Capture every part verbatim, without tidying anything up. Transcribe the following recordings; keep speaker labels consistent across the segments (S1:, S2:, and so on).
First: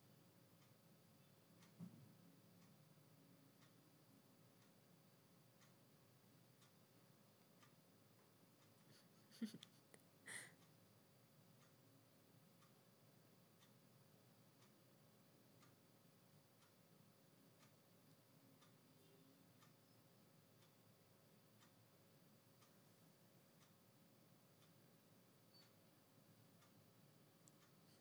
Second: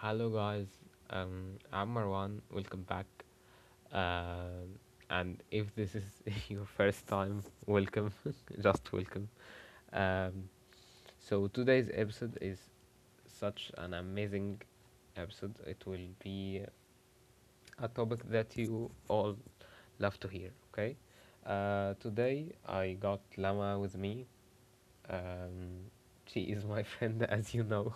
S1: hello guys, um, I'm Marwan, welcome back. Um, and if this is your first time, welcome, just welcome. Um, so, Today's episode is such an amazing episode. It will be a topic that you all love to hear, okay? Uh, today I got Lama with me. Um, she is my friend, as you know.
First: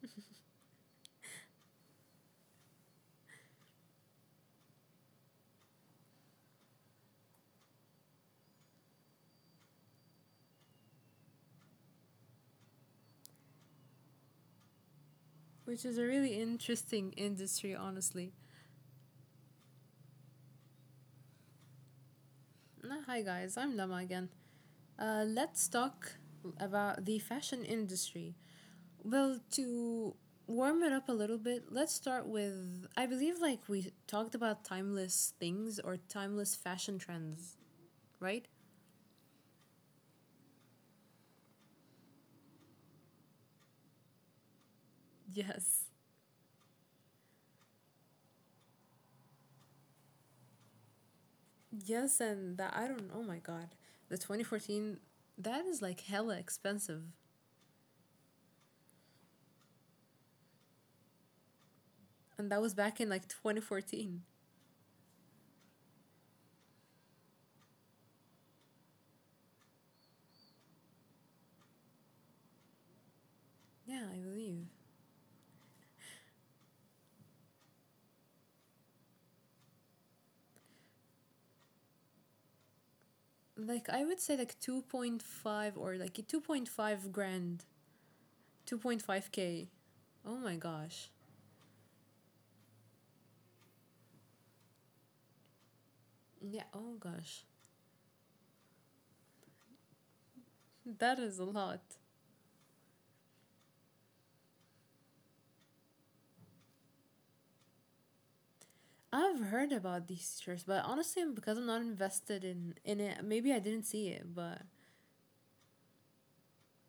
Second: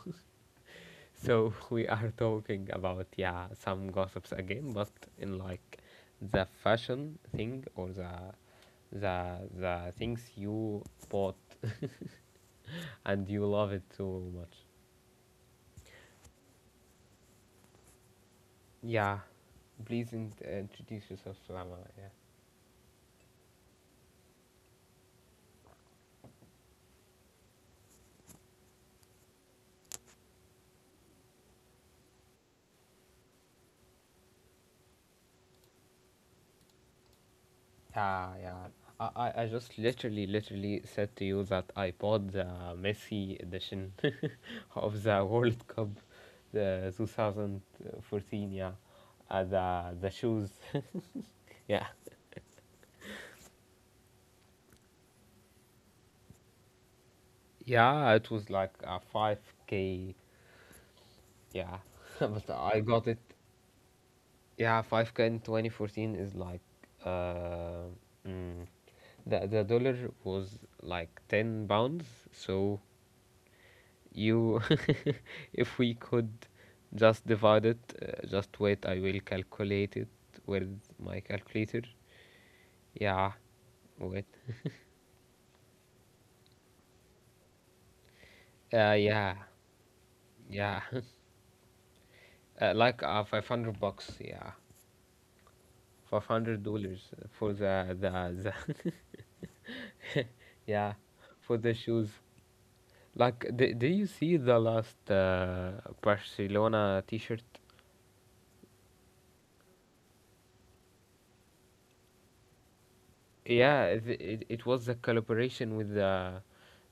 S1: So we are talking about, yeah, some gossips again, but in like the fashion thing or the the the things you bought and you love it so much.
S2: Which is a really interesting industry, honestly.
S1: Yeah, please in- uh, introduce yourself, Salama. Yeah.
S2: Uh, Hi, guys, I'm Lama again. Uh, let's talk about the fashion industry. Well, to warm it up a little bit, let's start with I believe like we talked about timeless things or timeless fashion trends,
S1: Yeah,
S2: right?
S1: yeah. I, I I just literally, literally said to you that I bought the Messi edition of the World
S2: Yes.
S1: Cup, the two thousand fourteen. Yeah, uh, the the shoes. Yeah,
S2: Yes, and that I don't oh my god. The twenty fourteen that is like hella expensive.
S1: yeah. It was like a five k. Yeah,
S2: And
S1: but
S2: that was
S1: I
S2: back
S1: got
S2: in
S1: it.
S2: like twenty fourteen.
S1: Yeah, five k in twenty fourteen is like uh, mm, the the dollar was like ten pounds. So
S2: Yeah, I
S1: you,
S2: believe.
S1: if we could just divide it, uh, just wait, I will calculate it with my calculator. Yeah,
S2: Like I would
S1: wait.
S2: say like two point five or like two point five grand,
S1: Uh, yeah,
S2: two point five k. Oh my
S1: yeah.
S2: gosh.
S1: Uh, like uh, five hundred bucks, yeah. 500
S2: Yeah, oh
S1: dollars
S2: gosh.
S1: for the, the, the yeah,
S2: That is a
S1: for the
S2: lot.
S1: shoes. Like, d- did you see the last uh, Barcelona t-shirt?
S2: I've heard about these shirts, but honestly, because I'm not invested in in it, maybe I
S1: Yeah,
S2: didn't
S1: it,
S2: see it,
S1: it, it
S2: but
S1: was the collaboration with the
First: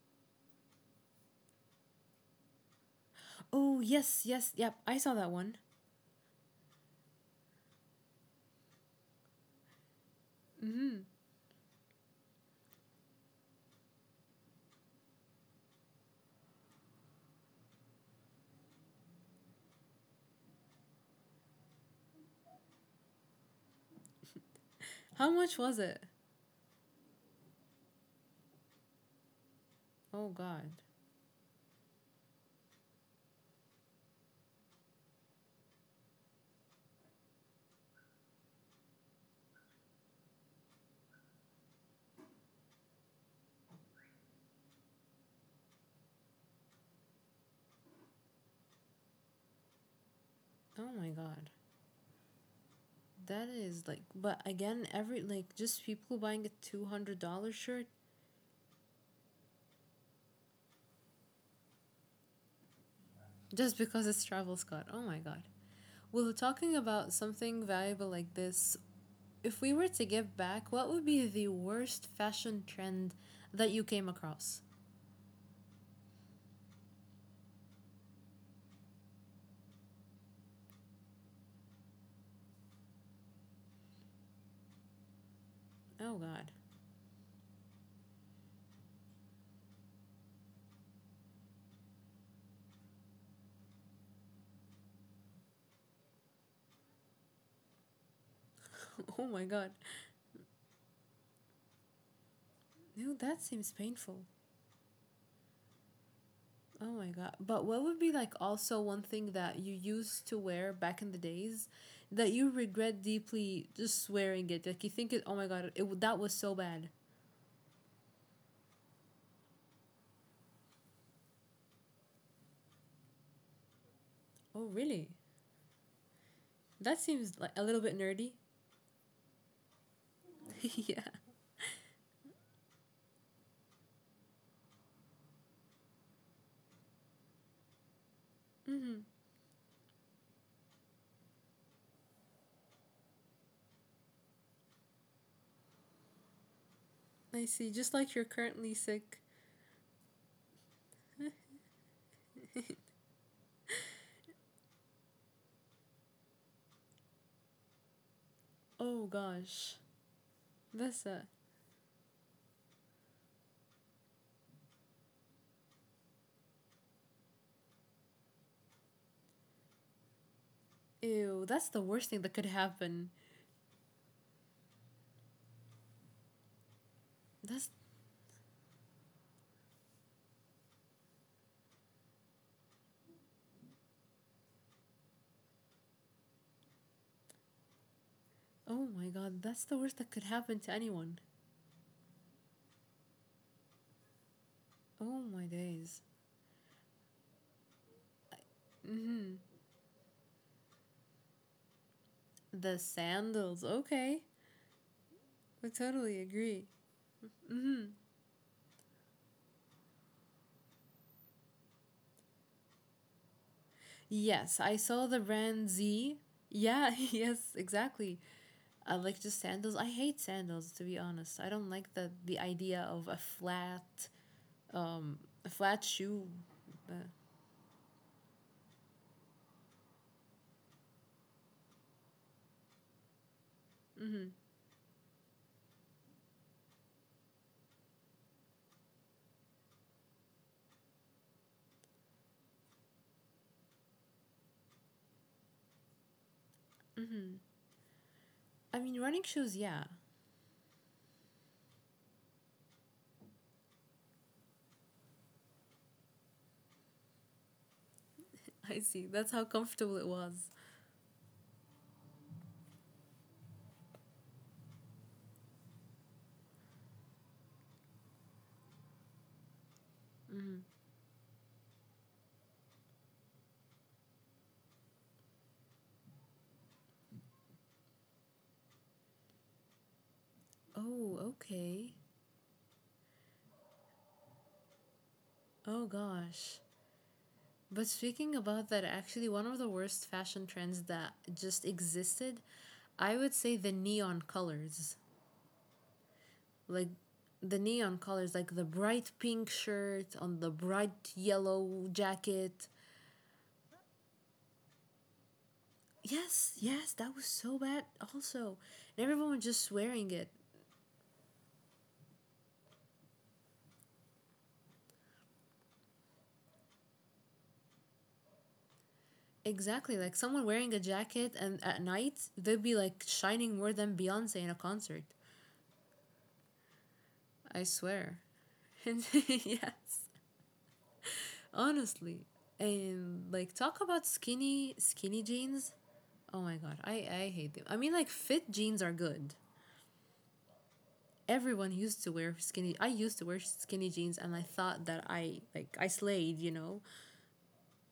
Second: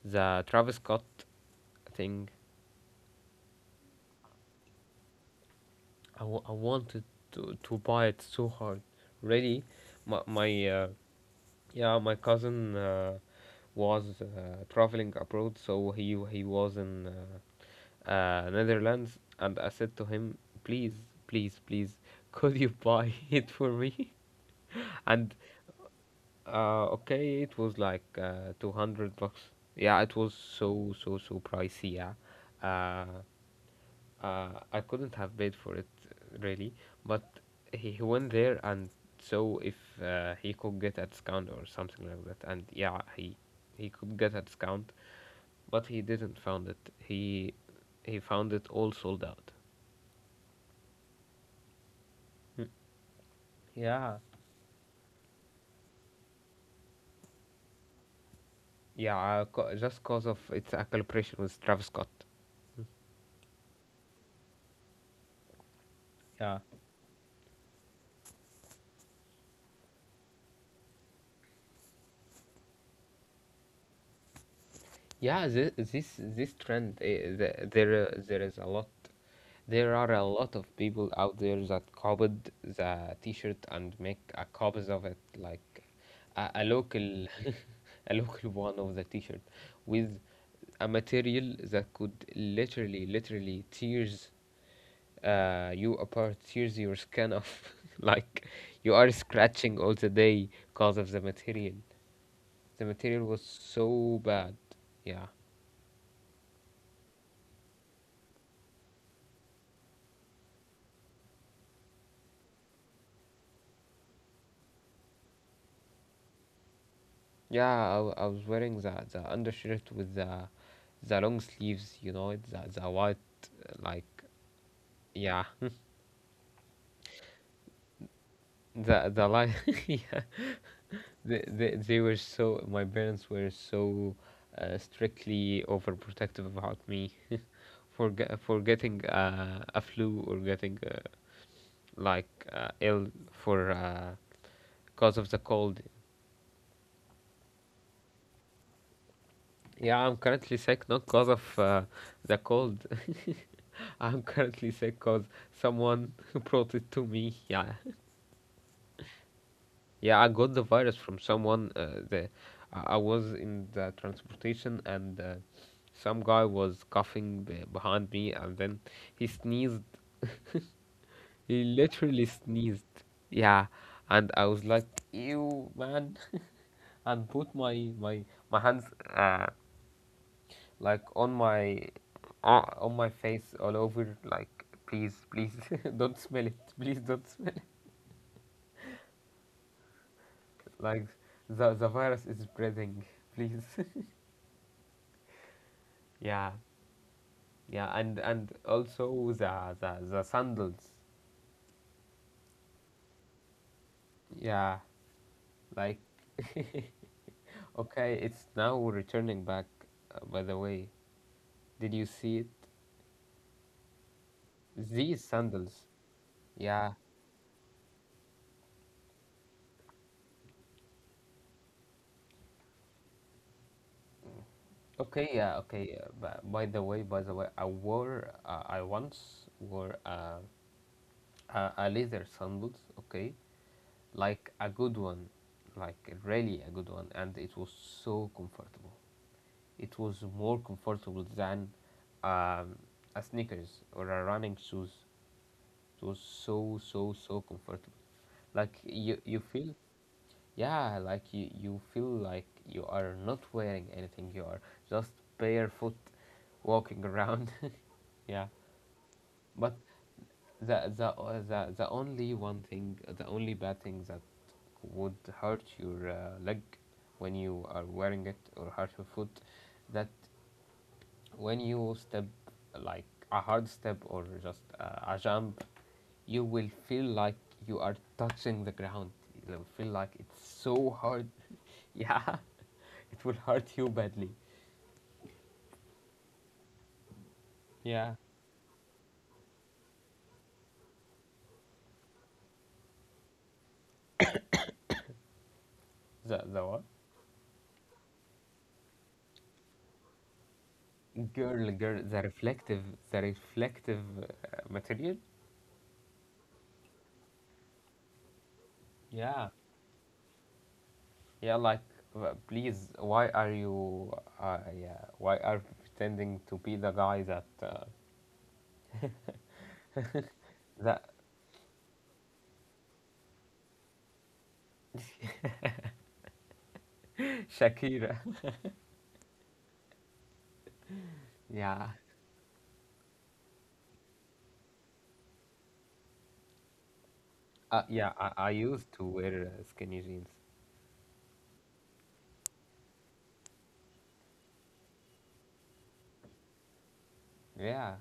S1: the Travis Scott thing.
S2: oh, yes, yes. Yep, I saw that one.
S1: I, w- I wanted to, to buy it so hard. Really, my my uh,
S2: Mhm.
S1: yeah my cousin uh, was uh, traveling abroad, so he he was in uh, uh, Netherlands, and I said to him, please, please, please, could you buy it for me?
S2: How
S1: And
S2: much was it?
S1: uh, okay, it was like uh, two hundred bucks. Yeah, it
S2: Oh
S1: was
S2: god.
S1: so so so pricey. Yeah, uh, uh, I couldn't have paid for it really, but he, he went there and so if uh, he could get a discount or something like that, and yeah, he he could get a discount, but he didn't found it. He he found it all sold out.
S2: Oh my god.
S1: Hmm.
S2: That is like
S1: Yeah,
S2: but again, every like just people buying a two hundred dollars shirt
S1: yeah, uh, co- just cause of it's a collaboration with Travis Scott.
S2: just because it's Travel Scott. Oh my god. Well,
S1: Yeah,
S2: talking about something valuable like this, if we were to give back, what would be the worst fashion trend that you came across?
S1: yeah, this this, this trend, uh, the, there uh, there is a lot. There are a lot of people out there that copied the T-shirt and make a copies of it, like
S2: Oh
S1: a,
S2: god.
S1: a local, a local one of the T-shirt, with a material that could literally, literally tears uh, you apart, tears your skin off, like you are
S2: Oh my god.
S1: scratching all the day because of the material. The
S2: No,
S1: material was
S2: that seems
S1: so
S2: painful.
S1: bad, yeah.
S2: Oh my god. But what would be like also one thing that you used to wear back in the days that you regret deeply just wearing it? Like you think it, oh my god, it that was so bad.
S1: Yeah, I, w- I was wearing the, the undershirt with the the long sleeves, you know, the the white uh, like
S2: Oh, really?
S1: yeah,
S2: That seems like a little bit nerdy.
S1: the the line yeah.
S2: yeah.
S1: They, they they were so my parents were so uh, strictly overprotective about me for ge- for getting
S2: Mhm.
S1: uh, a flu or getting uh, like uh, ill for uh, cause of the cold.
S2: I see. Just like you're currently sick.
S1: Yeah, I'm currently sick not cause of uh, the cold. I'm currently sick because someone brought it to me. Yeah,
S2: Oh gosh.
S1: yeah, I got the virus
S2: That's
S1: from
S2: a
S1: someone. Uh, the I I was in the transportation and uh, some guy was coughing be- behind me, and then he sneezed.
S2: ew.
S1: He
S2: That's the worst thing
S1: literally
S2: that could
S1: sneezed.
S2: happen.
S1: Yeah, and I was like, "Ew, man!" And put
S2: That's
S1: my my my hands uh, like on my uh, on my face all over, like, "Please, please, don't smell it. Please don't smell."
S2: oh my god. That's the worst that could happen to
S1: Like
S2: anyone.
S1: the the virus is spreading, please,
S2: Oh my days.
S1: yeah, yeah, and and also
S2: Mm-hmm.
S1: the the, the sandals,
S2: The sandals. Okay,
S1: yeah,
S2: I
S1: like
S2: totally agree.
S1: okay, it's now returning back. Uh, by the way, did you see it,
S2: Yes, I saw the
S1: these
S2: brand
S1: sandals?
S2: Z. Yeah.
S1: Yeah,
S2: Yes. Exactly. I like just sandals. I hate sandals to be honest. I don't like the the idea of a flat um
S1: okay,
S2: a
S1: yeah,
S2: flat
S1: okay, uh,
S2: shoe.
S1: by, by the way
S2: Uh,
S1: by the way I wore uh, i once wore uh, a, a leather sandals, okay,
S2: mm-hmm.
S1: like a good one, like really a good one, and it was so comfortable. It was more comfortable than um, a sneakers or a running shoes. It was so so so comfortable. Like
S2: I mean
S1: you
S2: running
S1: you
S2: shoes.
S1: feel,
S2: Yeah.
S1: yeah, like you you feel like you are not wearing anything. You are just barefoot walking around. Yeah,
S2: I see. That's how
S1: but
S2: comfortable it was.
S1: the the uh, the the only one thing, the only bad thing that would hurt your uh, leg when you are wearing it, or hurt your foot, that when you step like a hard step or just uh, a jump, you will feel like you are touching the ground. You will feel like it's so
S2: Oh,
S1: hard.
S2: okay.
S1: Yeah, it will hurt you badly.
S2: Oh gosh. But
S1: Yeah,
S2: speaking about that, actually, one of the worst fashion trends that just existed, I would say the neon colors.
S1: the the what?
S2: Like the neon colors, like the bright pink shirt on the bright
S1: Girl,
S2: yellow
S1: girl, the
S2: jacket.
S1: reflective, the reflective uh, material.
S2: Yes, yes, that was so bad, also. And everyone was
S1: Yeah,
S2: just wearing it.
S1: yeah. Like, uh, please, why are you? Uh, yeah, why are you pretending to be the guy that uh,
S2: Exactly, like someone wearing a
S1: that
S2: jacket and at night, they'd be like shining more than Beyonce in a concert. I
S1: Shakira?
S2: swear. yes.
S1: Yeah.
S2: Honestly. And like talk about skinny skinny jeans. Oh my god, I I hate them.
S1: Uh,
S2: I mean
S1: yeah,
S2: like
S1: I, I
S2: fit
S1: used
S2: jeans
S1: to
S2: are good.
S1: wear uh, skinny jeans.
S2: Everyone used to wear skinny I used to wear skinny jeans and I thought that I like I slayed, you know.
S1: Yeah,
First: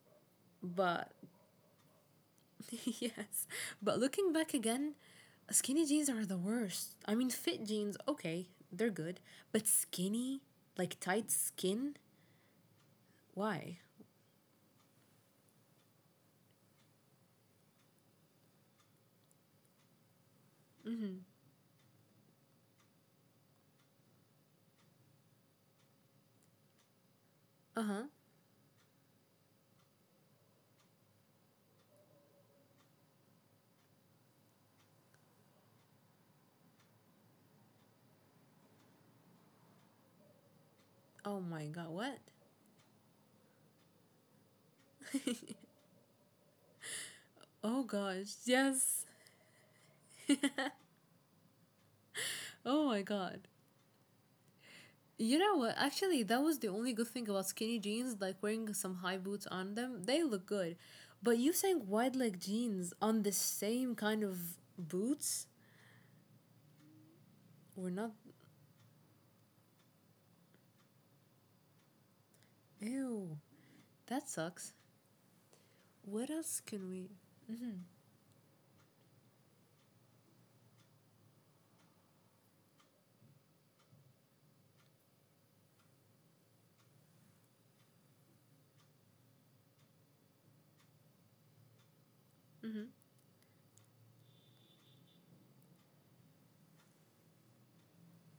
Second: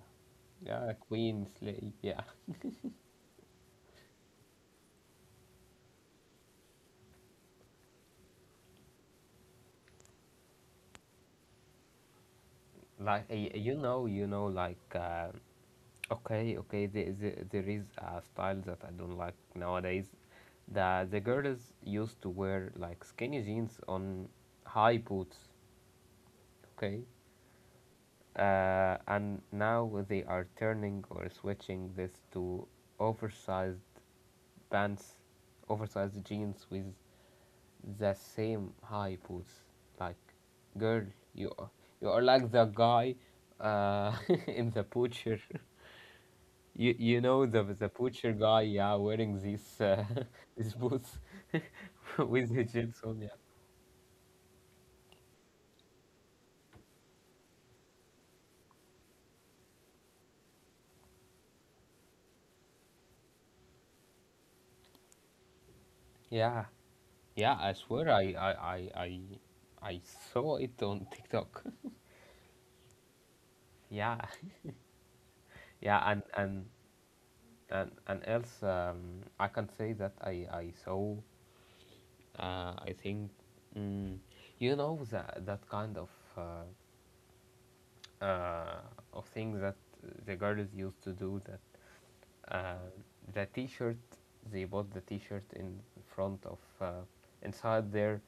S1: yeah,
S2: But
S1: queen slave. Yeah,
S2: yes. But looking back again, skinny jeans are the worst. I mean fit jeans, okay, they're good, but skinny, like tight skin,
S1: like y-
S2: why?
S1: you know, you know, like uh, okay, okay. There, there, there is a style that I don't like nowadays. The the girls used to wear like skinny jeans on high boots. Okay,
S2: Uh-huh.
S1: uh, and now they are turning or switching this to oversized pants, oversized jeans with the same high boots. Like, girl,
S2: Oh
S1: you
S2: my god,
S1: you
S2: what?
S1: are like the guy, uh, in the butcher. You you know the
S2: oh
S1: the
S2: gosh,
S1: butcher guy, yeah,
S2: yes.
S1: wearing these uh, these boots with the
S2: Oh my
S1: jeans on, yeah.
S2: god. You know what? Actually, that was the only good thing about skinny jeans, like wearing some high boots on them. They look good. But you saying wide leg jeans on the same kind of boots?
S1: Yeah, yeah. I
S2: We're not.
S1: swear, I I I I, I saw it on TikTok.
S2: Ew. That
S1: Yeah,
S2: sucks.
S1: yeah,
S2: What
S1: and
S2: else
S1: and
S2: can we.
S1: and and else, um, I can say that I I saw, Uh, I think, mm, you know that that kind of uh, uh, of things that the girls used to do, that
S2: Hmm.
S1: uh, the T-shirt they bought the T-shirt in front of, uh, inside their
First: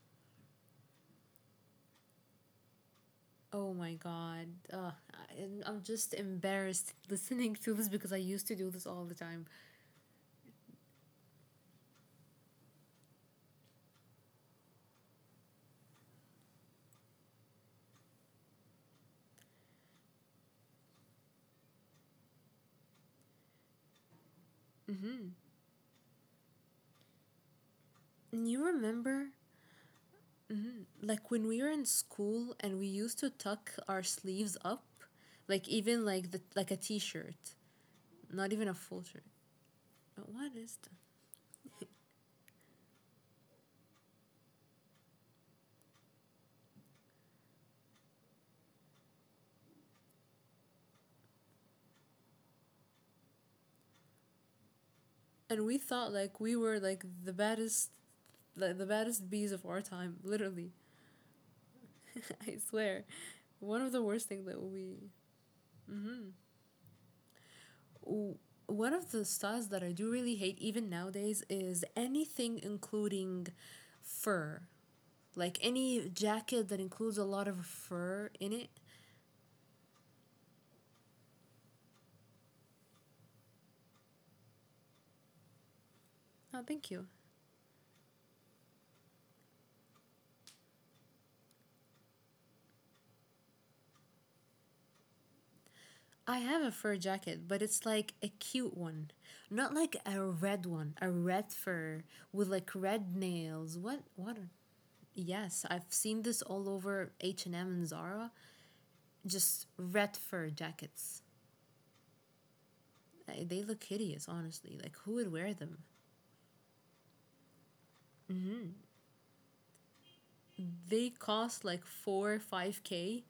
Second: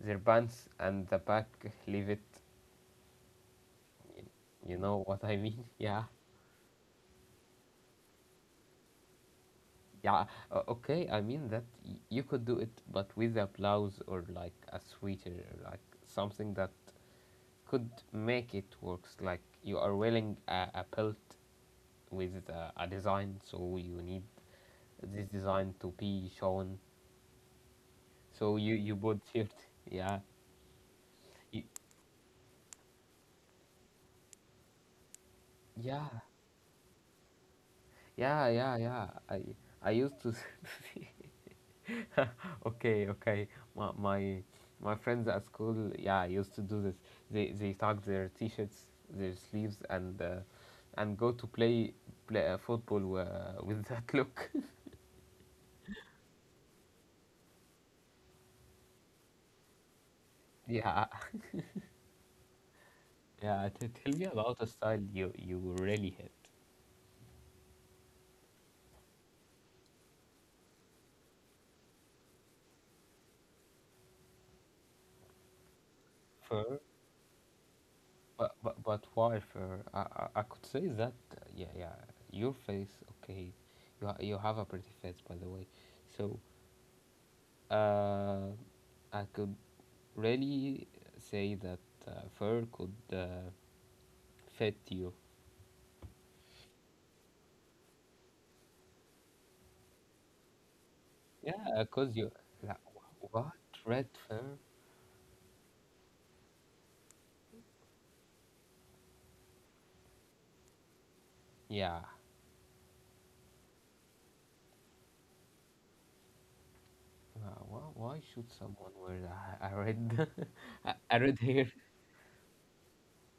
S1: their pants, and the back leave it.
S2: Oh my god.
S1: You
S2: Uh,
S1: know what I
S2: I,
S1: mean?
S2: I'm
S1: Yeah,
S2: just embarrassed listening to this because I used to do this all the time.
S1: yeah. Uh, okay, I mean that y- you could do it, but with a blouse or like a sweater, like something that could make it works, like you are wearing a, a belt with a, a design, so you need this
S2: Hmm.
S1: design to be shown, so you
S2: You
S1: you bought
S2: remember
S1: shirt. Yeah,
S2: like when
S1: you,
S2: we were in school and we used to tuck our sleeves up, like
S1: yeah,
S2: even like the like a t-shirt,
S1: yeah
S2: not
S1: yeah
S2: even a
S1: yeah
S2: full shirt.
S1: i i used to
S2: But what is that?
S1: okay, okay, my, my my friends at school, yeah, used to do this. They they tag their t-shirts, their sleeves, and uh, and go to play play uh, football uh, with that look.
S2: And we thought like we were like the baddest, like the baddest bees of our time. Literally,
S1: Yeah.
S2: I swear,
S1: Yeah, t-
S2: one of
S1: tell
S2: the
S1: me
S2: worst
S1: about
S2: things
S1: the
S2: that
S1: style
S2: we.
S1: you you really hit.
S2: One of the styles that I do really hate even nowadays is anything including fur, like any jacket
S1: Fur,
S2: that includes a lot of fur
S1: but
S2: in it.
S1: but but why fur? I, I I could say that uh, yeah yeah your face, okay, you ha- you have a pretty face, by the way, so
S2: No, thank you.
S1: uh, I could really say that uh, fur could uh, fit you.
S2: I have a fur jacket, but it's like a cute one. Not like a red one, a red
S1: Yeah, cause
S2: fur
S1: you
S2: with
S1: like,
S2: like red
S1: wh- what
S2: nails.
S1: red
S2: What what
S1: fur?
S2: are- yes, I've seen this all over H and M and M and Zara, just red fur jackets.
S1: Yeah.
S2: Uh, They look hideous, honestly. Like who would wear them?
S1: Uh, why, why should someone wear a, a red a
S2: They
S1: a red hair?
S2: cost like four five k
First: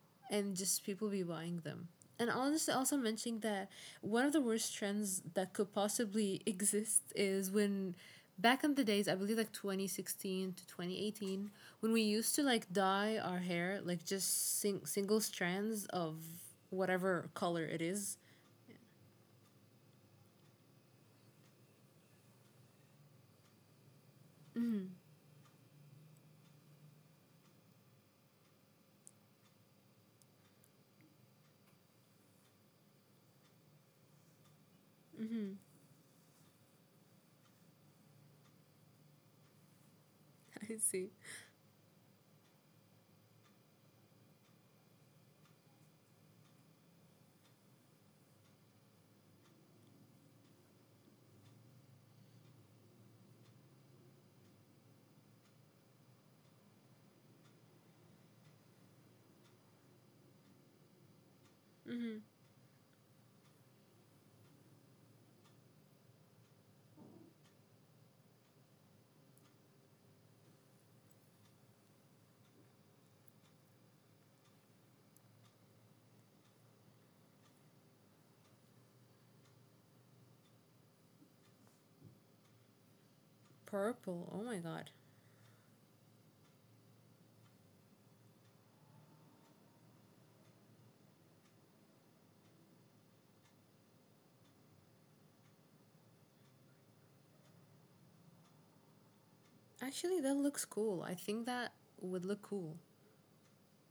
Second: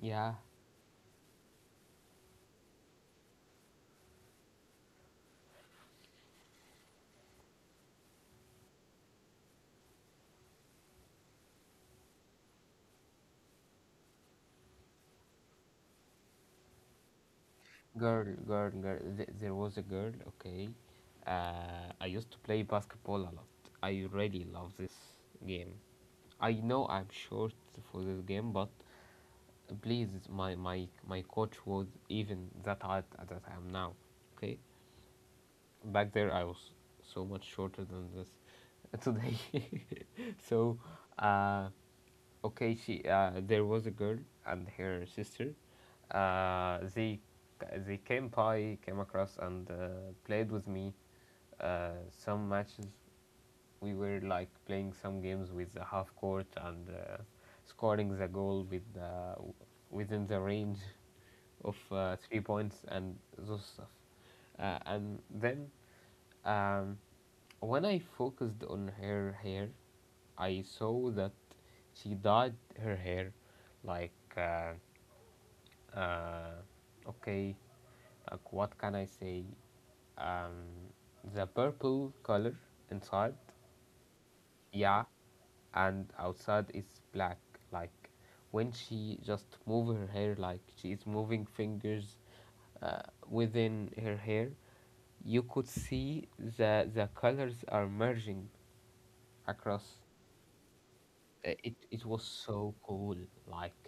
S1: Yeah,
S2: and just people be buying them. And honestly, also mentioning that one of the worst trends that could possibly exist is when back in the days, I believe like twenty sixteen to twenty eighteen, when we used to like dye our hair, like just sing- single strands of whatever color it is.
S1: girl, girl, girl. Th- there was a girl, okay. Uh, I used to play basketball a lot. I really love this game. I know I'm short for this game, but please, my, my, my coach was even that height that I am now, okay? Back there, I was so much shorter than this today.
S2: I
S1: So,
S2: see.
S1: uh, okay, she uh, there was a girl and her sister, uh, they they came by came across and uh, played with me uh, some matches. We were like playing some games with the half court and uh, scoring the goal with the within the range of
S2: Mm-hmm.
S1: uh, three points and those stuff, uh, and then um, when I focused on her hair, I saw that she dyed her hair like, uh, uh, okay, like what can I say? Um, the purple color inside,
S2: Purple. Oh my god.
S1: yeah, and outside is black. Like when she just move her hair, like she is moving fingers uh, within her hair, you could see the the colors are merging across.
S2: Actually, that looks cool. I think
S1: Uh,
S2: that
S1: It it
S2: would
S1: was
S2: look
S1: so
S2: cool.
S1: cool. Like,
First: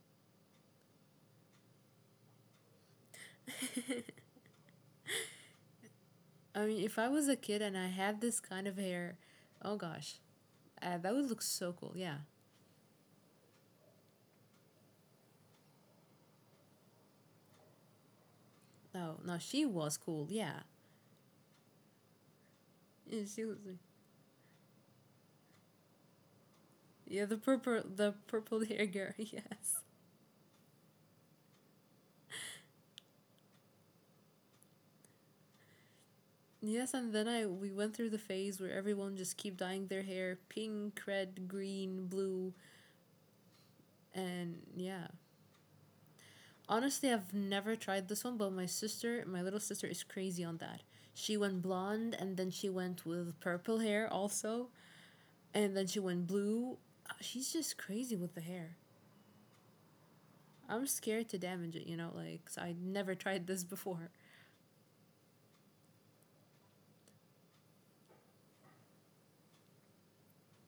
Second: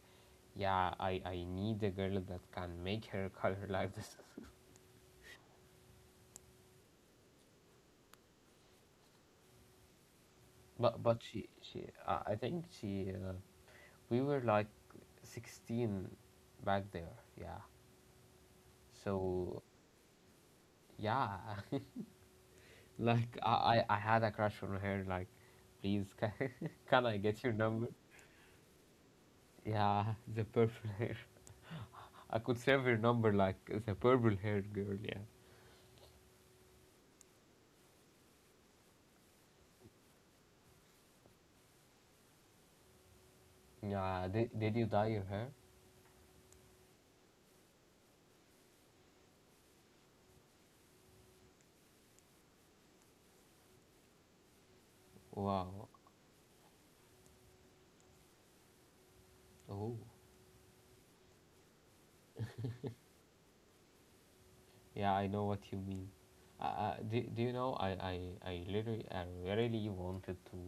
S1: yeah, I I need a girl that can make her color like this.
S2: I mean, if I was a kid and I had this kind of hair, oh gosh, uh,
S1: But
S2: that
S1: but
S2: would look
S1: she
S2: so
S1: she
S2: cool. Yeah.
S1: uh, I think she, uh, we were like sixteen back there. Yeah,
S2: Oh no,
S1: so
S2: she was cool. Yeah.
S1: yeah,
S2: Yeah,
S1: like
S2: she
S1: I,
S2: was.
S1: I I had a crush on her. Like, please, can, can I
S2: Yeah, the
S1: get your
S2: purple,
S1: number?
S2: the purple hair girl. Yes.
S1: Yeah, the purple hair. I could save your number, like the purple hair girl. Yeah.
S2: Yes, and then I we went through the phase where everyone just keep dyeing their hair pink, red, green, blue,
S1: Yeah. Did,
S2: and
S1: did you
S2: yeah.
S1: dye your hair?
S2: Honestly, I've never tried this one, but my sister, my little sister, is crazy on that. She went blonde, and then she went with purple hair also. And
S1: Wow.
S2: then she went blue. Uh, She's just crazy with the hair.
S1: Oh.
S2: I'm scared to damage it, you know, like, so I never tried this before.
S1: Yeah, I know what you mean. Uh, uh, do, do you know, I, I I literally, I really wanted to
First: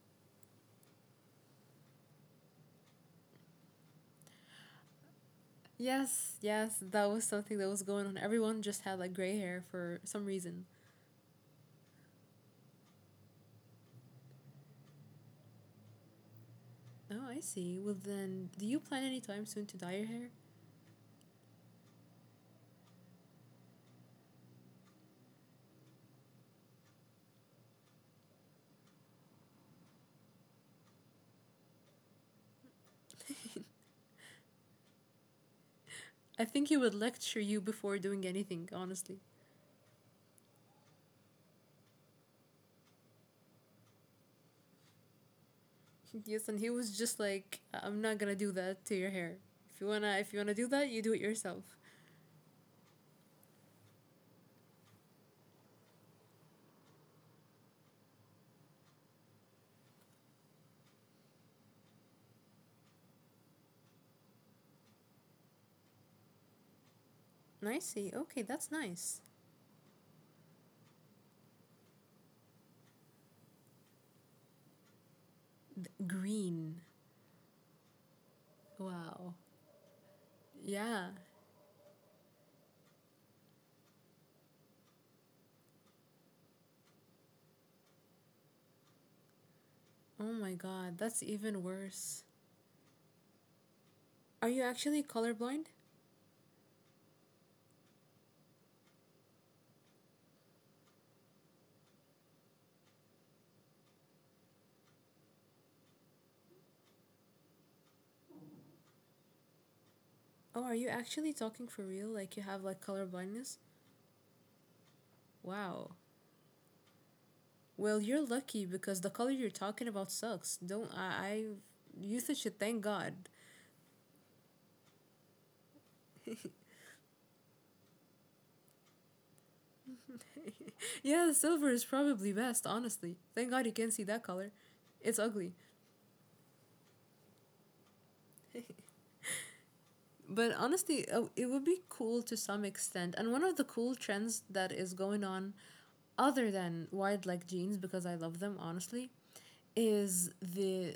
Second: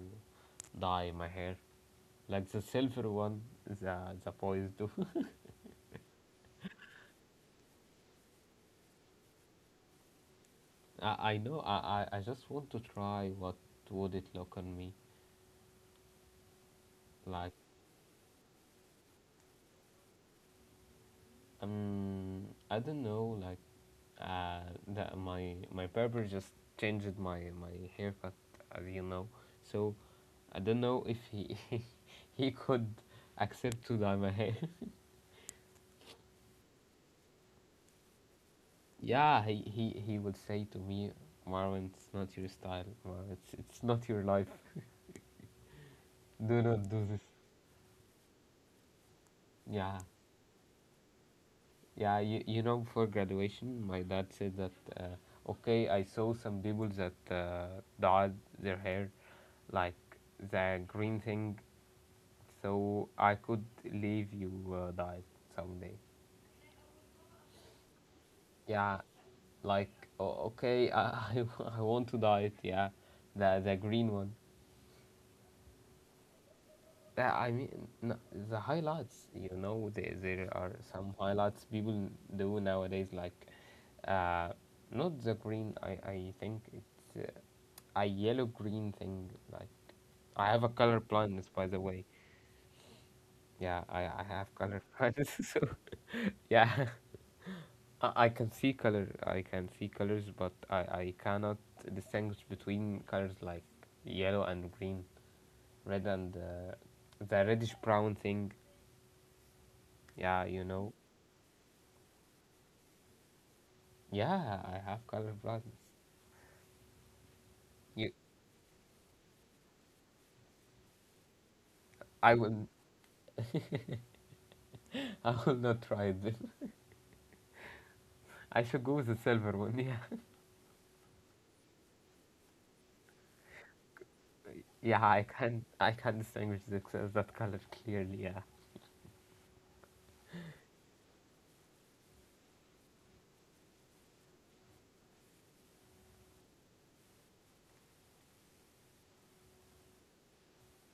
S1: dye my hair like the silver one, the the boys do.
S2: Yes, yes, that was something that was going on. Everyone just had like gray hair for some reason.
S1: I I know, I, I I just want to try what would it look on me,
S2: Oh, I
S1: like,
S2: see. Well, then, do you plan any time soon to dye your hair?
S1: Um, I don't know. Like, uh, that my my barber just changed my my haircut, as you know. So I don't know if he he could accept to dye my hair.
S2: I think he would lecture you before doing anything, honestly.
S1: Yeah, he, he he would say to me, Marwan, it's not your style. Marwan, it's it's not your life.
S2: yes, and
S1: Do
S2: he
S1: not
S2: was
S1: do
S2: just
S1: this.
S2: like, I'm not gonna do that to your hair. If you
S1: Yeah,
S2: wanna, if you wanna do that, you do it yourself.
S1: Yeah, you, you know, before graduation, my dad said that, uh, okay, I saw some people that uh, dyed their hair like the green thing, so I could leave you uh, dye it someday.
S2: And I see. Okay, that's
S1: Yeah,
S2: nice.
S1: like, o okay, I, I wa- I want to dye it, yeah, the, the green one.
S2: Green.
S1: Yeah, I mean, no, the highlights,
S2: Wow.
S1: you know, there, there are
S2: Yeah,
S1: some highlights people do nowadays, like, uh, not the green, I, I think it's uh, a yellow green thing. Like
S2: oh
S1: I
S2: my
S1: have a
S2: god,
S1: color
S2: that's
S1: blindness,
S2: even
S1: by the way.
S2: worse.
S1: Yeah, I, I
S2: Are
S1: have
S2: you
S1: color
S2: actually
S1: blindness.
S2: colorblind?
S1: So yeah, I, I can see color. I can see colors, but I I cannot distinguish between colors like yellow and green, red and uh, the reddish brown thing. Yeah,
S2: Oh,
S1: you
S2: are you
S1: know.
S2: actually talking for real? Like you have like color blindness?
S1: Yeah, I have color blindness.
S2: Wow. Well,
S1: You,
S2: you're lucky because the color you're talking about sucks. Don't I? I you
S1: I
S2: should
S1: will,
S2: thank God.
S1: I will not try it. I should go with the silver one. Yeah.
S2: Yeah, the silver is probably best, honestly. Thank God you can see that color.
S1: Yeah,
S2: It's
S1: I
S2: ugly.
S1: can I can distinguish the, that color clearly. Yeah,
S2: But honestly, uh, it would be cool to some extent. And one of the cool trends that is going on, other than wide leg jeans, because I love them honestly, is the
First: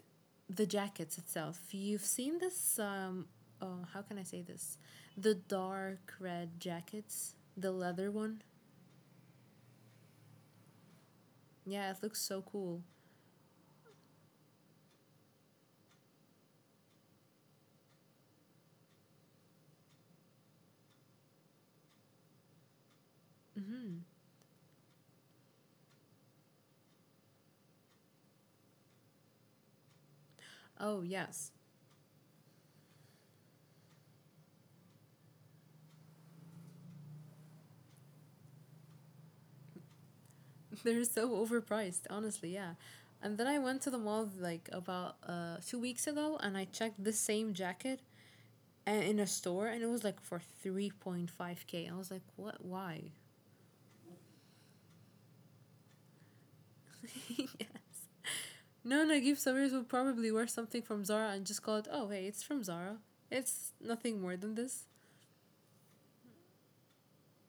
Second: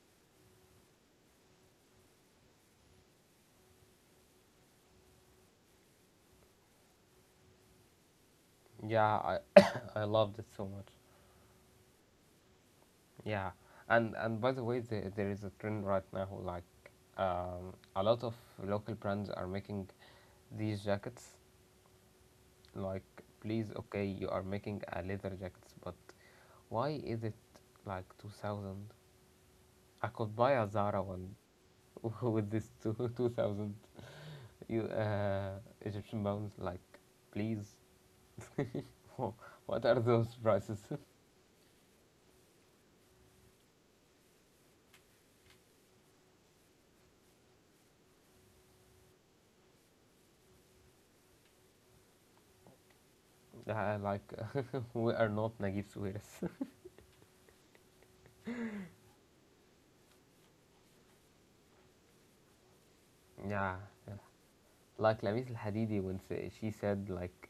S2: the jackets itself. You've seen this. Um, oh, how can I say this? The dark red jackets, the leather one.
S1: yeah, I I loved it so much.
S2: Yeah, it looks so cool.
S1: Yeah, and and by the way, the, there is a trend right now like um, a lot of local brands are making these jackets. Like, please,
S2: Mm-hmm.
S1: okay, you are making a leather jackets, but why is it like two thousand? I could buy a Zara
S2: Oh
S1: one
S2: yes,
S1: with this two two thousand you uh, Egyptian pounds. Like, please. What are those prices?
S2: they're so overpriced, honestly, yeah. And then I went to the mall like about uh two weeks ago and I checked this same jacket in a store and it was like for three point five k. I was like, what? Why?
S1: Yeah, like uh, we are not Najib Suarez.
S2: yeah. No, no, give Sawiris would probably wear something from Zara and just call it, oh, hey, it's from Zara. It's
S1: yeah, yeah.
S2: nothing more than this.
S1: Like Lamis Al Hadidi when say, she said like,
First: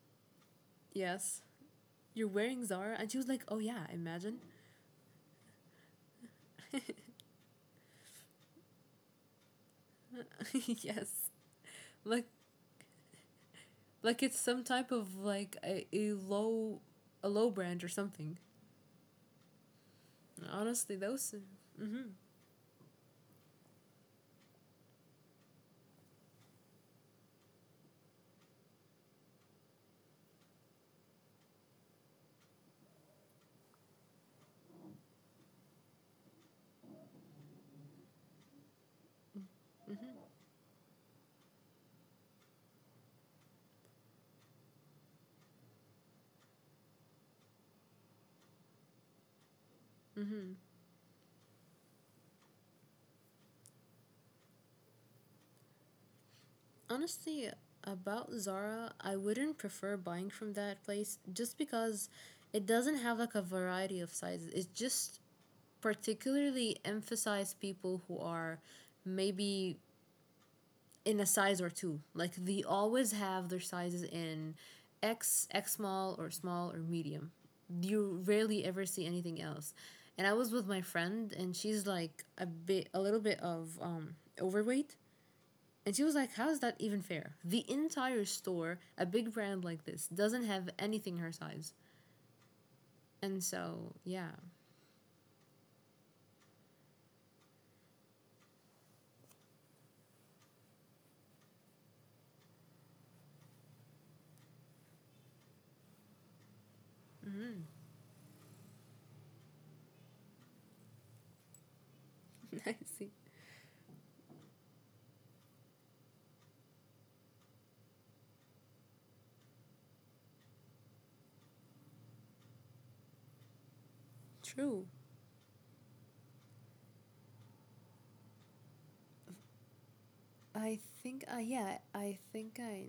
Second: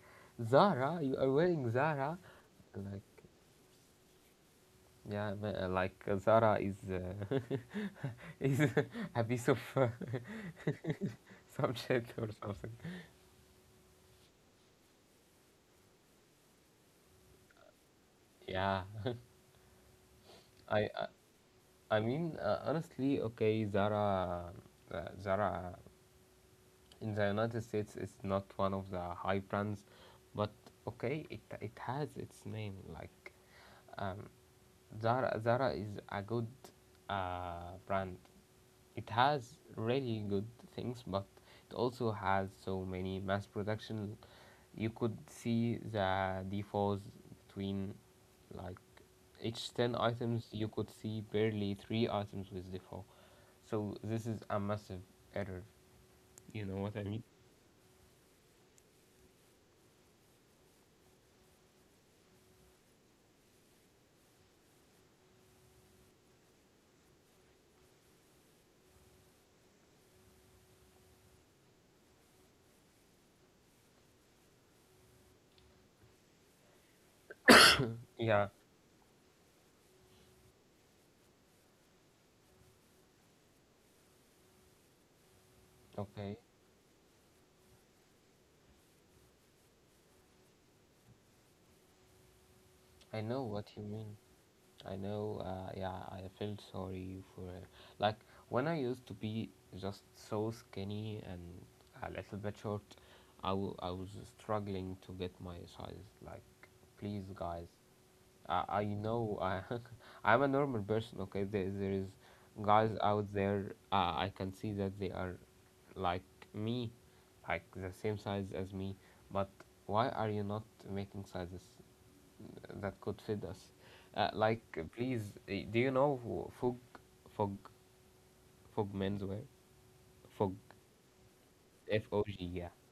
S1: Zara, you are
S2: Yes.
S1: wearing Zara.
S2: You're wearing Zara?
S1: Like
S2: And she was like, oh, yeah, imagine.
S1: yeah, uh, like uh, Zara is uh, is a piece of uh,
S2: yes.
S1: some shit
S2: Like,
S1: or something.
S2: like it's some type of like a, a low a low brand or something
S1: Yeah, I
S2: honestly,
S1: I,
S2: those.
S1: I
S2: Mhm.
S1: mean uh, honestly, okay, Zara, uh, Zara in the United States it's not one of the high brands, but okay, it it has its name. Like um, Zara, Zara is a good uh, brand. It has really
S2: Mhm.
S1: good things, but it also has so many mass production. You could see the defaults between like each ten items
S2: Mhm.
S1: you could see barely three items with default, so this is a massive error, you know what I mean?
S2: Honestly, about Zara, I wouldn't prefer buying from that place just because it doesn't have like a variety of sizes. It just particularly emphasize people who are maybe in a size or two. Like they always have their sizes in X, X small, or small, or medium. You
S1: Yeah.
S2: rarely ever see anything else. And I was with my friend, and she's like a bit, a little bit of um, overweight. And she was
S1: Okay,
S2: like, how is that even fair? The entire store, a big brand like this, doesn't have anything her size.
S1: I know
S2: And
S1: what you
S2: so,
S1: mean.
S2: yeah.
S1: I know, uh, yeah, I felt sorry for her. Like, when I used to be just so skinny and a little bit short, I, w- I was struggling to get my size. Like, please, guys, I, I know I, I'm a normal person, okay? There, there is
S2: I
S1: guys
S2: see.
S1: out there, uh, I can see that they are like me, like the same size as me, but why are you not making sizes that could feed us. Uh, like, uh,
S2: True.
S1: please, uh, do you know who Fog, Fog, Fog Menswear? Fog,
S2: I think, uh, yeah,
S1: F
S2: I
S1: O G,
S2: think
S1: yeah.
S2: I.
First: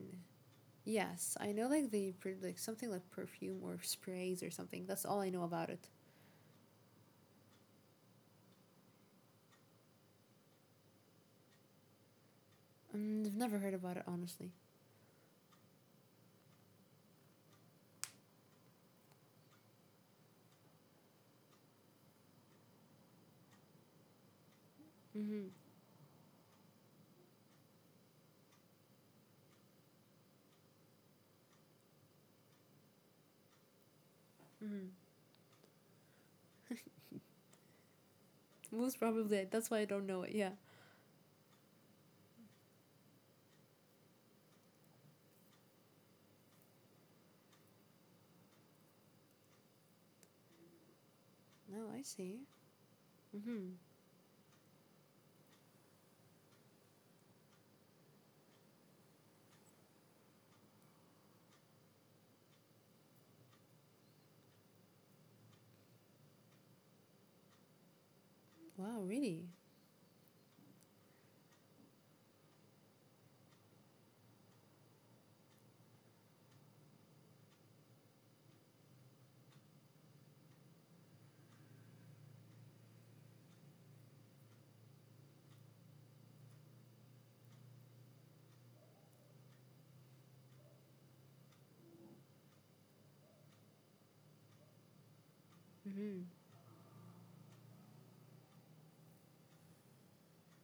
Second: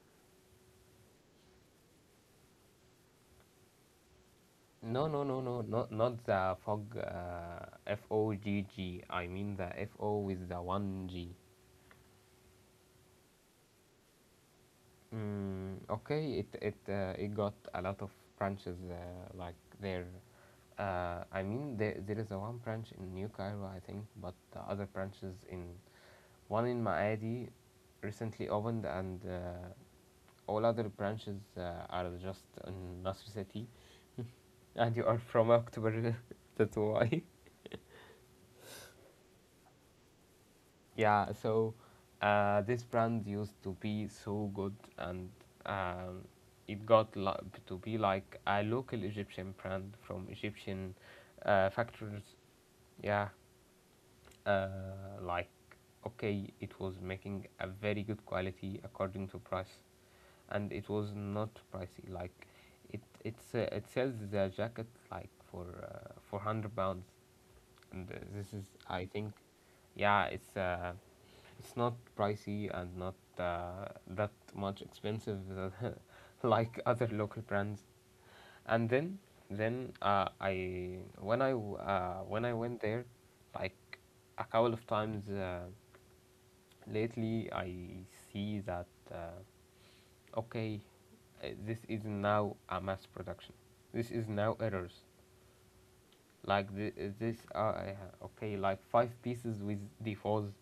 S2: Yes, I know like they per- like something like perfume or sprays or something. That's
S1: No,
S2: all
S1: no,
S2: I
S1: no,
S2: know
S1: no,
S2: about it.
S1: not not the Fog, uh, F O G G. I mean the F O with the one G.
S2: Mm, I've never heard about it honestly.
S1: Mm, okay, it it uh, it got a lot of branches uh, like there. Uh, I mean there there is a one branch in New Cairo, I think, but the other branches
S2: Mhm.
S1: in one in Maadi recently opened and uh, all other branches uh, are just in Nasr City, and
S2: Mhm.
S1: you are from October, that's why.
S2: Most probably it. That's why I don't know it. Yeah.
S1: Yeah, so uh, this brand used to be so good, and um, it got li- to be like a local Egyptian brand from Egyptian uh,
S2: No, I
S1: factories.
S2: see.
S1: Yeah,
S2: Mhm.
S1: uh, like okay, it was making a very good quality according to price. And it was not pricey. Like it it's uh, it sells the jacket like for uh, for hundred pounds, and uh, this is
S2: Wow,
S1: I think,
S2: really.
S1: yeah, it's uh, it's not pricey and not uh, that much expensive that- like other local brands. And then then uh, I when I w- uh, when I went there, like a couple of times uh, lately, I see that. Uh, okay, uh, this is now a mass production. This is now errors.
S2: Mhm.
S1: Like the, uh, this are uh, eh, okay, like five pieces with defaults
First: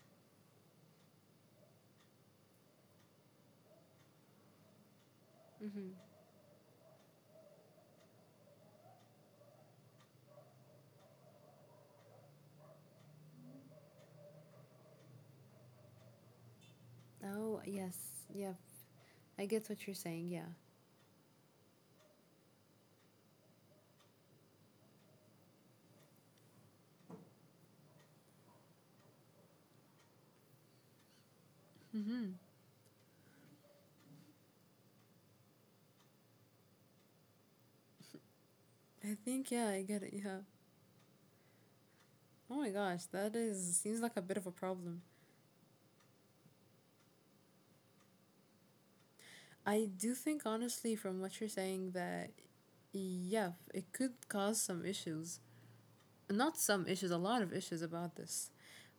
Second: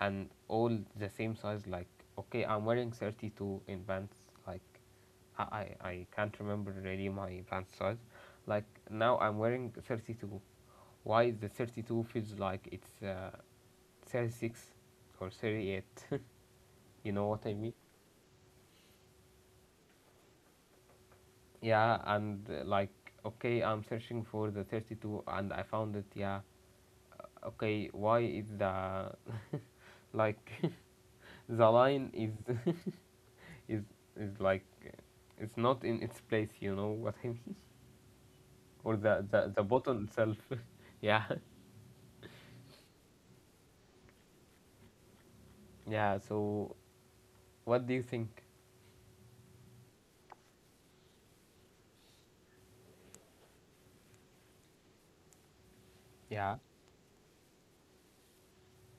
S1: and all the same size. Like okay, I'm wearing thirty-two in pants. Like I, I
S2: Mhm.
S1: I can't remember really my pants size. Like now I'm wearing thirty-two. Why the thirty-two feels like it's uh, thirty-six or thirty-eight? You know what I
S2: Oh,
S1: mean?
S2: yes. Yeah. I get what you're saying. Yeah.
S1: Yeah, and uh, like, okay, I'm searching for the thirty-two and I found it. Yeah, okay, why is the like the line is
S2: Mhm.
S1: is is like uh, it's not in its place, you know what I mean? Or
S2: I
S1: the the,
S2: think
S1: the
S2: yeah, I
S1: button
S2: get it.
S1: itself.
S2: Yeah.
S1: Yeah,
S2: Oh my gosh, that is seems like a bit of a problem.
S1: yeah. So what do you think?
S2: I do think honestly from what you're saying that yeah, it could cause some issues
S1: Yeah,
S2: not some issues, a lot of issues about this.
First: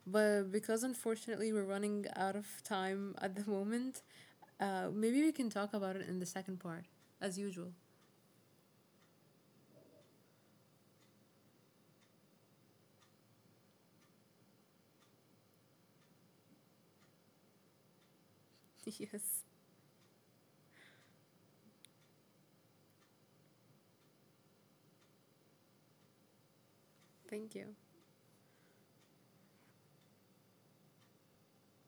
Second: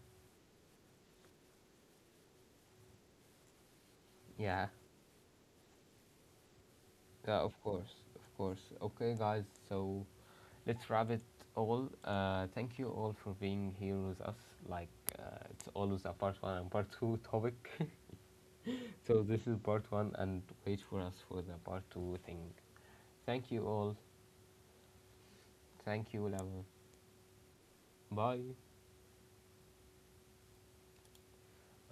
S2: But because unfortunately we're running out of time at the moment,
S1: yeah,
S2: uh, maybe we can talk about it in the second part, as
S1: yeah, of
S2: usual.
S1: course, of course. Okay, guys, so let's wrap it all. Uh, thank you all for being here with us. Like uh, it's always a part one and part two topic. So
S2: yes,
S1: this is part one, and wait for us for the part two thing. Thank you all. Thank you, love.
S2: thank you.
S1: Bye.